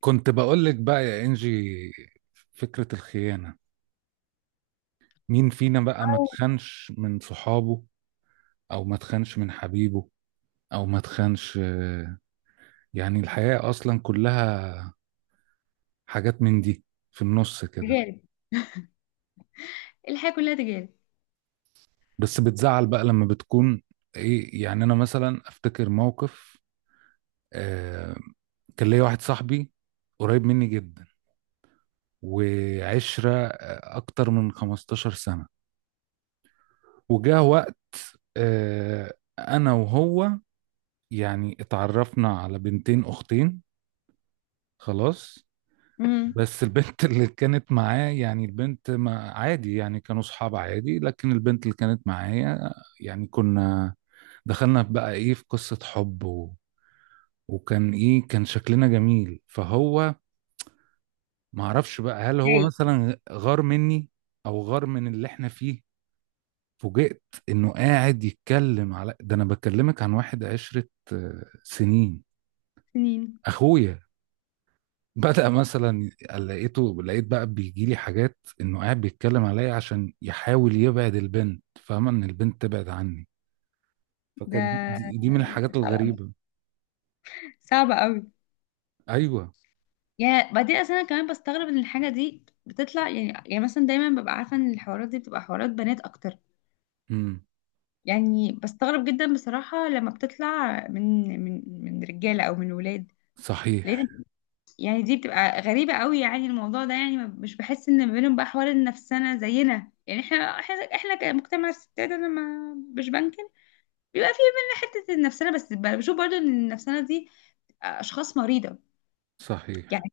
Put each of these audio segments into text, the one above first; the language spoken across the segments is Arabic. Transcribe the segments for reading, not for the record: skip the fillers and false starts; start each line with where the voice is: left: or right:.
right: كنت بقول لك بقى يا انجي، فكرة الخيانة. مين فينا بقى ما تخنش من صحابه، او ما تخنش من حبيبه، او ما تخنش. يعني الحياة اصلا كلها حاجات من دي في النص كده.
left: تجارب. الحياة كلها تجارب.
right: بس بتزعل بقى لما بتكون. ايه يعني؟ انا مثلا افتكر موقف. آه. كان ليا واحد صاحبي قريب مني جدا، وعشرة اكتر من 15 سنة. وجاه وقت آه انا وهو. يعني اتعرفنا على بنتين اختين. خلاص.
left: امم.
right: بس البنت اللي كانت معاه، يعني البنت ما عادي، يعني كانوا صحاب عادي، لكن البنت اللي كانت معايا، يعني كنا. دخلنا بقى ايه في قصة حب وكان ايه، كان شكلنا جميل. فهو ما اعرفش بقى، هل هو
left: هاي.
right: مثلا غار مني، او غار من اللي احنا فيه. فوجئت انه قاعد يتكلم على ده. انا بكلمك عن واحد عشرة سنين.
left: سنين.
right: اخويا. بدأ مثلا، لقيت بقى بيجي لي حاجات، انه قاعد بيتكلم عليا عشان يحاول يبعد البنت، فاهمة؟ ان البنت تبعد عني. فكانت
left: ده
right: دي من الحاجات
left: صعب أوي،
right: الغريبة.
left: صعبة قوي.
right: ايوه.
left: يعني بعدين اصلا انا كمان بستغرب ان الحاجة دي بتطلع، يعني مثلا دايما ببقى عارفة ان الحوارات دي بتبقى حوارات بنات اكتر.
right: امم.
left: يعني بستغرب جدا بصراحة لما بتطلع من رجالة او من ولاد.
right: صحيح.
left: لان يعني دي بتبقى غريبة قوي، يعني الموضوع ده يعني مش بحس ان ما بينهم بقى حوار النفسنا زينا. يعني احنا، احنا كمجتمع الستات، انا ما مش بنكر بيبقى فيه مننا حتة النفسانة، بس بشوف برضو ان النفسانة دي اشخاص مريضة.
right: صحيح.
left: يعني،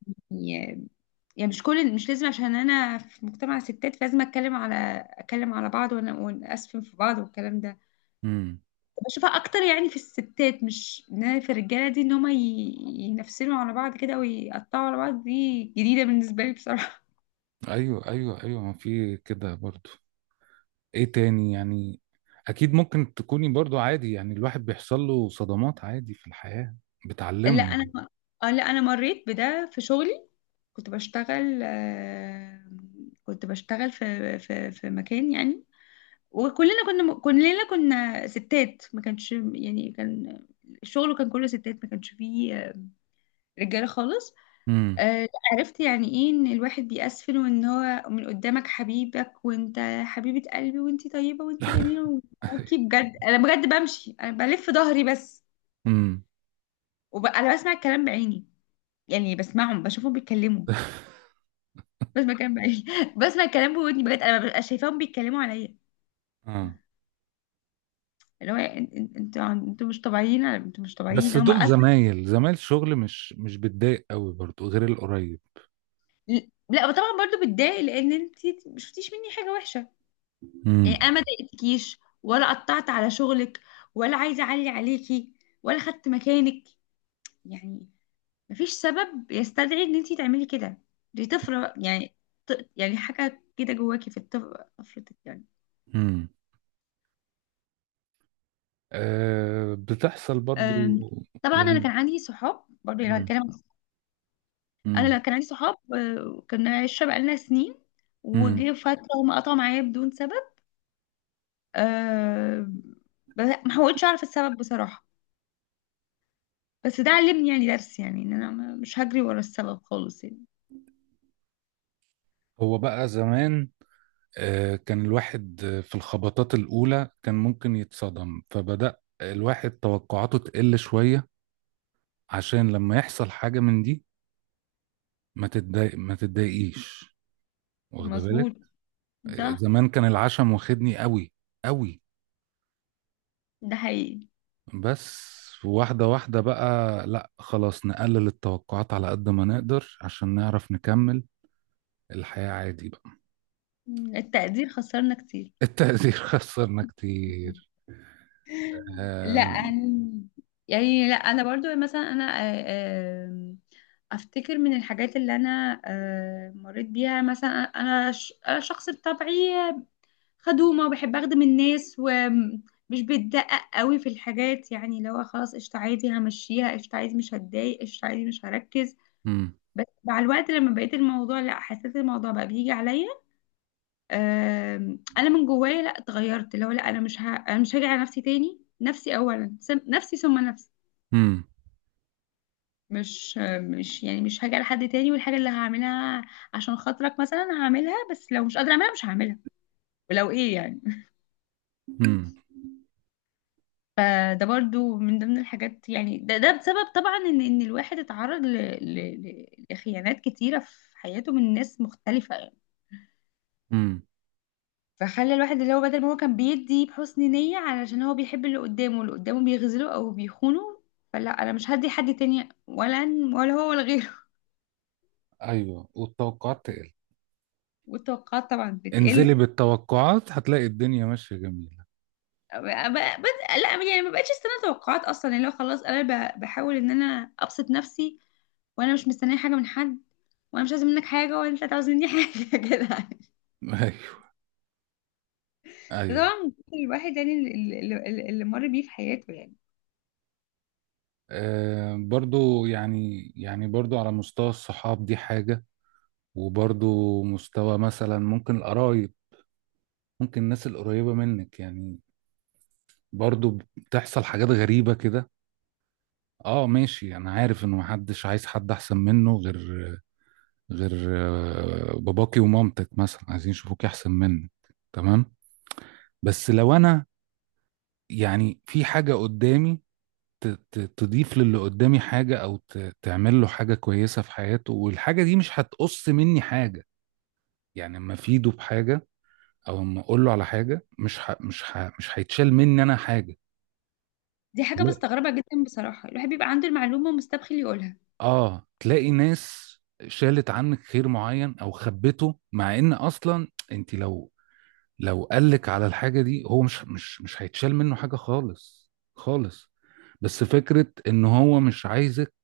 left: يعني مش كل، مش لازم عشان انا في مجتمع ستات فلازم اتكلم على، اتكلم على بعض ونأسفن في بعض والكلام ده.
right: امم.
left: بشوفها اكتر يعني في الستات، مش ان أنا في الرجالة دي ان هما ينفسنوا على بعض كده ويقطعوا على بعض. دي جديدة بالنسبة لي بصراحة.
right: ايوه، ايوه، ايوه، ما في كده برضو. ايه تاني يعني؟ اكيد ممكن تكوني برضو عادي. يعني الواحد بيحصل له صدمات عادي في الحياة
left: لا
right: بتعلمه.
left: انا اه لا انا مريت بده في شغلي. كنت بشتغل، كنت بشتغل في مكان يعني. وكلنا كنا كلنا كنا ستات، ما كانش يعني، كان الشغل كان كله ستات، ما كانش فيه رجاله خالص.
right: امم.
left: عرفت يعني ايه ان الواحد بيأسفل، وان هو من قدامك حبيبك، وانت حبيبة قلبي وانت طيبة وانت جميلة، وكي بجد. انا بجد بمشي، انا بلف ظهري بس. انا بسمع الكلام بعيني. يعني بسمعهم، بشوفهم بيتكلموا، بسمع الكلام بعيني بسمع الكلام بودني بجد، انا ببقى شايفاهم بيتكلموا عليا.
right: امم.
left: اللي هو انتوا انتوا مش طبيعيين، انتوا مش طبيعيين
right: بس
left: هم.
right: دول زمايل شغل، مش بتضايق قوي برضو غير القريب.
left: لا طبعا برضو بتضايق، لان انت ما شفتيش مني حاجه وحشه. يعني
right: امم.
left: انا ما ضايقتكيش، ولا قطعت على شغلك، ولا عايزه اعلي عليكي، ولا خدت مكانك. يعني مفيش سبب يستدعي ان انت تعملي كده. دي طفره يعني، يعني حاجه كده جواكي في طفرتك يعني.
right: امم. آه، بتحصل برضو
left: أم، طبعا انا
right: يعني.
left: كان عندي صحاب برضو، يعني
right: امم.
left: هنتكلم. انا لا
right: امم.
left: كان عندي صحاب، كنا عشره بقالنا سنين،
right: امم.
left: وجه فتره هم قطعوا معايا بدون سبب. أه ما حاولتش اعرف السبب بصراحة. بس ده علمني يعني درس، يعني ان انا مش هجري ورا السبب خالص يعني.
right: هو بقى زمان، كان الواحد في الخبطات الأولى كان ممكن يتصدم. فبدأ الواحد توقعاته تقل شوية، عشان لما يحصل حاجة من دي، ما تتضايق، ما تتضايقيش، واخد
left: مظبوط.
right: بالك.
left: صح.
right: زمان كان العشم واخدني قوي، قوي.
left: ده حقيقي.
right: بس واحدة واحدة بقى، لا خلاص، نقلل التوقعات على قد ما نقدر عشان نعرف نكمل الحياة عادي بقى.
left: التقدير خسرنا كتير.
right: التقدير خسرنا كتير.
left: لا
right: آم،
left: أنا، يعني لا انا برضو مثلا، انا آه، آم، افتكر من الحاجات اللي انا مريت بيها مثلا. انا انا شخص بطبعي خدومة وبحب أخدم الناس، ومش بتدقق قوي في الحاجات. يعني لو خلاص قشطة عادي، همشيها قشطة عادي، مش هتضايق قشطة عادي، مش هركز.
right: مم،
left: بس مع الوقت لما بقيت الموضوع، لا حسيت الموضوع بقى بيجي عليا. أنا من جوايا لا اتغيرت. لو لا أنا مش هاجي على نفسي تاني. نفسي أولا، نفسي ثم نفسي.
right: مم،
left: مش مش يعني مش هاجي على حد تاني. والحاجة اللي هعملها عشان خاطرك مثلا هعملها، بس لو مش قادرة أعملها مش هعملها، ولو إيه يعني.
right: مم،
left: فده برضو من ضمن الحاجات. يعني ده بسبب طبعا ان الواحد اتعرض لخيانات كتيرة في حياته من ناس مختلفة يعني.
right: مم.
left: فخلى الواحد، اللي هو بدل ما هو كان بيدي بحسن نية علشان هو بيحب اللي قدامه، اللي قدامه بيغزله او بيخونه. فلا انا مش هدي حد تاني، ولا ولا هو ولا غيره
right: ايوه، والتوقعات تقل.
left: والتوقعات طبعا
right: انزلي
left: بتقل.
right: بالتوقعات هتلاقي الدنيا ماشية جميلة.
left: بس لا يعني ما بقتش استنى توقعات اصلا. يعني لو خلاص انا بحاول ان انا ابسط نفسي، وانا مش مستنيه حاجه من حد، وانا مش عايزه منك حاجه، ولا انت عاوز مني حاجه كده.
right: ايوه. ايوه.
left: طبعا الواحد، يعني اللي مر بيه في حياته يعني.
right: برضو، يعني برضو على مستوى الصحاب دي حاجة، وبرضو مستوى مثلا ممكن القرايب، ممكن الناس القريبة منك يعني. برضو بتحصل حاجات غريبة كده. اه ماشي. انا عارف انه محدش عايز حد احسن منه، غير باباكي ومامتك مثلا عايزين يشوفوك احسن منك. تمام. بس لو انا يعني في حاجة قدامي تضيف للي قدامي حاجة، او تعمل له حاجة كويسة في حياته، والحاجة دي مش هتقص مني حاجة، يعني اما افيده بحاجة او اما اقول له على حاجة، مش هيتشال مني انا حاجة.
left: دي حاجه بستغربها جدا بصراحه، الواحد بيبقى عنده المعلومه ومستبخل يقولها.
right: اه، تلاقي ناس شالت عنك خير معين او خبته، مع ان اصلا انت لو قالك على الحاجه دي، هو مش هيتشال منه حاجه خالص، خالص. بس فكره ان هو مش عايزك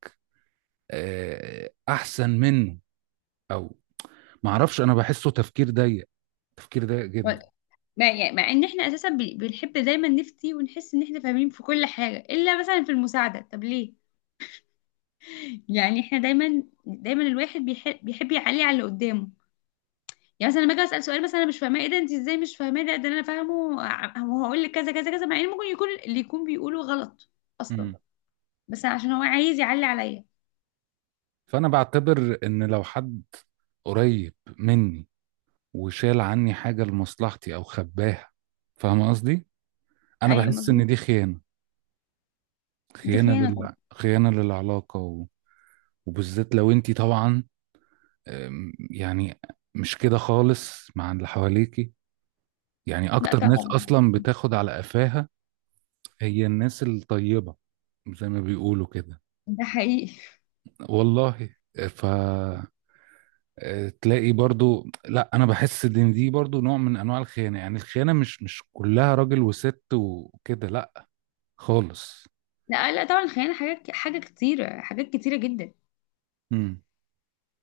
right: احسن منه، او معرفش، انا بحسه تفكير ضيق، تفكير ضيق
left: و-
right: جدا.
left: مع، يعني مع ان احنا اساسا بنحب دايما نفتي ونحس ان احنا فاهمين في كل حاجه، الا مثلا في المساعده، طب ليه؟ يعني احنا دايما، دايما الواحد بيحب، بيحب يعلي على اللي قدامه. يعني مثلا لما اجي اسال سؤال مثلا انا مش فاهماه: ايه ده؟ انت ازاي مش فاهماه؟ ده انا فاهمه، وهقول لك كذا كذا كذا، مع ان ممكن يكون اللي يكون بيقوله غلط اصلا،
right: مم.
left: بس عشان هو عايز يعلي عليا.
right: فانا بعتبر ان لو حد قريب مني وشال عني حاجه لمصلحتي او خباها، فاهم قصدي؟ انا
left: ايوه
right: بحس
left: مظبوط.
right: ان دي خيانه.
left: دي خيانه طبعا.
right: خيانة للعلاقة وبالذات لو انتي طبعا، يعني مش كده خالص مع اللي حواليكي. يعني
left: لا
right: اكتر ناس
left: طبعا.
right: اصلا بتاخد على قفاها هي الناس الطيبة، زي ما بيقولوا كده.
left: ده حقيقي.
right: والله. ف تلاقي برضو، لا انا بحس ان دي برضو نوع من انواع الخيانة. يعني الخيانة مش مش كلها راجل وست وكده، لا، خالص.
left: لا لا طبعا خيانه، حاجات، حاجه كتيره، حاجات كتيره جدا.
right: امم.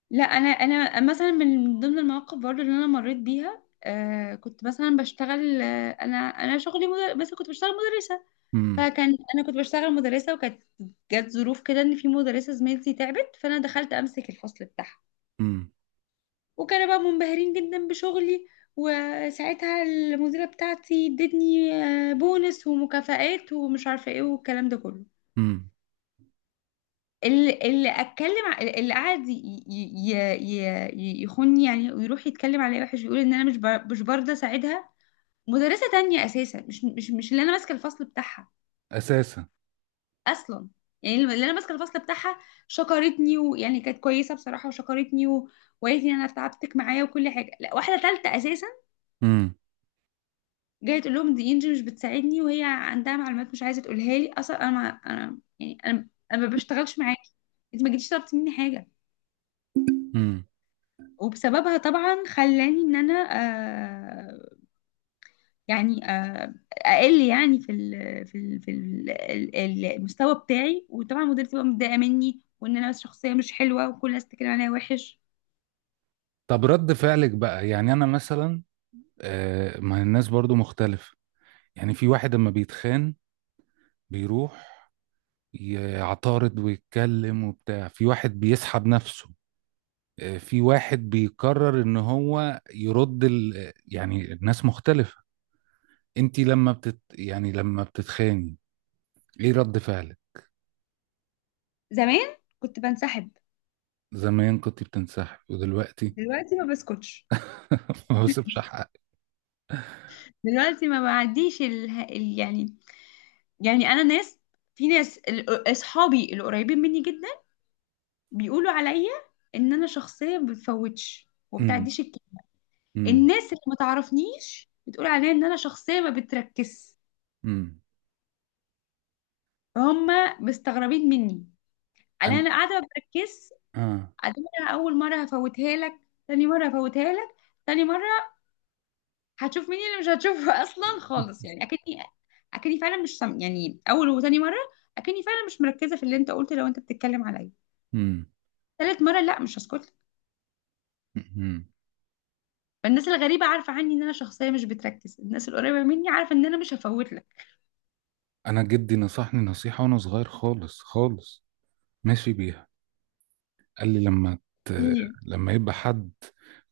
left: لا انا مثلا من ضمن المواقف برضو اللي انا مريت بيها. كنت مثلا بشتغل، انا شغلي بس كنت بشتغل مدرسه.
right: امم.
left: فكان انا كنت بشتغل مدرسه، وكانت جت ظروف كده ان في مدرسه زميلتي تعبت، فانا دخلت امسك الفصل بتاعها.
right: امم.
left: وكانوا بقى منبهرين جدا بشغلي، وساعتها المديره بتاعتي ادتني بونس ومكافآت ومش عارفه ايه والكلام ده كله.
right: امم،
left: اللي اتكلم، اللي قعد ي- ي- يخوني يعني، ويروح يتكلم عليا وحش، ويقول ان انا مش برضه اساعدها مدرسه تانية اساسا، مش اللي انا ماسكه الفصل بتاعها
right: اساسا.
left: اصلا. يعني اللي انا ماسكه الفصل بتاعها شكرتني، ويعني كانت كويسه بصراحه، وشكرتني، وقالت لي انا تعبتك معايا وكل حاجه. لا واحده ثالثه اساسا
right: امم.
left: جايه تقول لهم دي انجي مش بتساعدني، وهي عندها معلومات مش عايزه تقولها لي اصلا. انا ما انا يعني انا ما بشتغلش معاكي، انت ما جيتيش طلبتي مني حاجه.
right: امم.
left: وبسببها طبعا خلاني ان انا، آه اقل يعني في ال، المستوى بتاعي. وطبعا مديرتي بقى متضايقه مني، وان انا شخصيه مش حلوه، وكل الناس بتتكلم عليا وحش.
right: طب رد فعلك بقى؟ يعني انا مثلا، ما الناس برضو مختلفة. يعني في واحد اما بيتخان بيروح يعترض ويتكلم وبتاع، في واحد بيسحب نفسه، في واحد بيقرر ان هو يرد يعني الناس مختلفة. انتي لما بتت يعني لما بتتخاني، ايه رد فعلك؟
left: زمان كنت بنسحب،
right: زمان كنت بتنسحب، ودلوقتي؟
left: دلوقتي ما بسكتش.
right: ما بسيبش حقك.
left: دلوقتي ما بعديش يعني. يعني انا ناس، في ناس اصحابي القريبين مني جدا بيقولوا عليا ان انا شخصيه ما بتفوتش وما
right: امم.
left: بتعديش الكلام.
right: امم.
left: الناس اللي ما تعرفنيش بتقول عليا ان انا شخصيه ما بتركز،
right: امم.
left: فهم مستغربين مني على
right: أنا-
left: انا قاعده ما بركزش.
right: اه.
left: أدي انا اول مره هفوتها لك، تاني مره هفوتها لك، تاني مره هتشوف مين اللي مش هتشوفه اصلا خالص. يعني اكني فعلا مش سم... يعني اول وتاني مره اكني فعلا مش مركزه في اللي انت قلته، لو انت بتتكلم عليا. تالت مره لا مش هسكت لك.
right: امم.
left: فالناس الغريبه عارفه عني ان انا شخصيه مش بتركز، الناس القريبه مني عارفه ان انا مش هفوت لك.
right: انا جدي نصحني نصيحة وانا صغير خالص، خالص، ماشي بيها. قال لي لما ت...
left: هي.
right: لما يبقى حد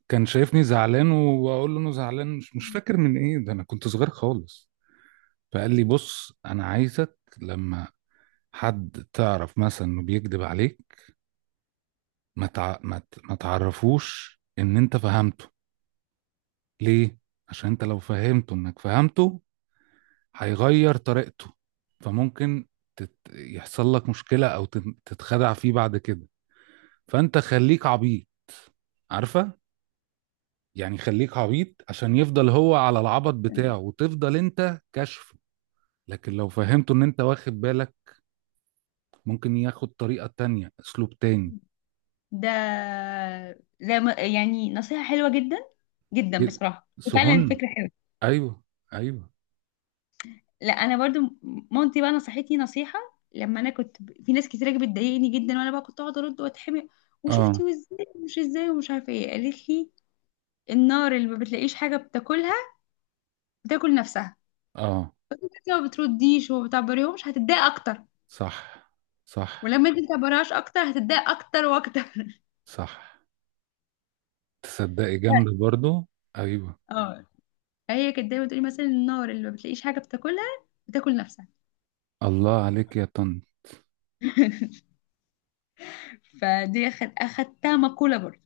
right: كان شايفني زعلان واقول له انه زعلان، مش مش فاكر من ايه ده، انا كنت صغير خالص. فقال لي، بص انا عايزك لما حد تعرف مثلا انه بيكذب عليك، ما تع... ما ت... ما تعرفوش ان انت فهمته. ليه؟ عشان انت لو فهمته انك فهمته هيغير طريقته. فممكن يحصل لك مشكلة، او تتخدع فيه بعد كده. فانت خليك عبيط، عارفه؟ يعني خليك عبيط عشان يفضل هو على العبط بتاعه، وتفضل انت كشفه. لكن لو فهمته ان انت واخد بالك، ممكن ياخد طريقه تانية، اسلوب تاني.
left: ده زي ما، يعني نصيحه حلوه جدا، جدا
right: ي-
left: بصراحه. فعلا
right: سهون.
left: فكره حلوه.
right: ايوه. ايوه.
left: لا انا برضو مامتي بقى نصحتني نصيحه لما انا كنت في ناس كتير بتضايقني جدا، وانا بقى كنت اقعد ارد واتحمق،
right: اه.
left: وشفتي وازاي ومش ازاي ومش عارفه ايه. قالت لي: النار اللي ما بتلاقيش حاجه بتاكلها بتاكل نفسها.
right: اه.
left: انت ما بترديش وما بتعبريهمش هتتضايق اكتر.
right: صح. صح.
left: ولما انت ما تعبرهاش اكتر هتتضايق اكتر واكتر.
right: صح. تصدقي جامده برضو. ايوه.
left: اه، هي كانت دايما تقولي مثلا: النار اللي ما بتلاقيش حاجه بتاكلها بتاكل نفسها.
right: الله عليك يا طن.
left: فدي اخدتها مقوله برضو.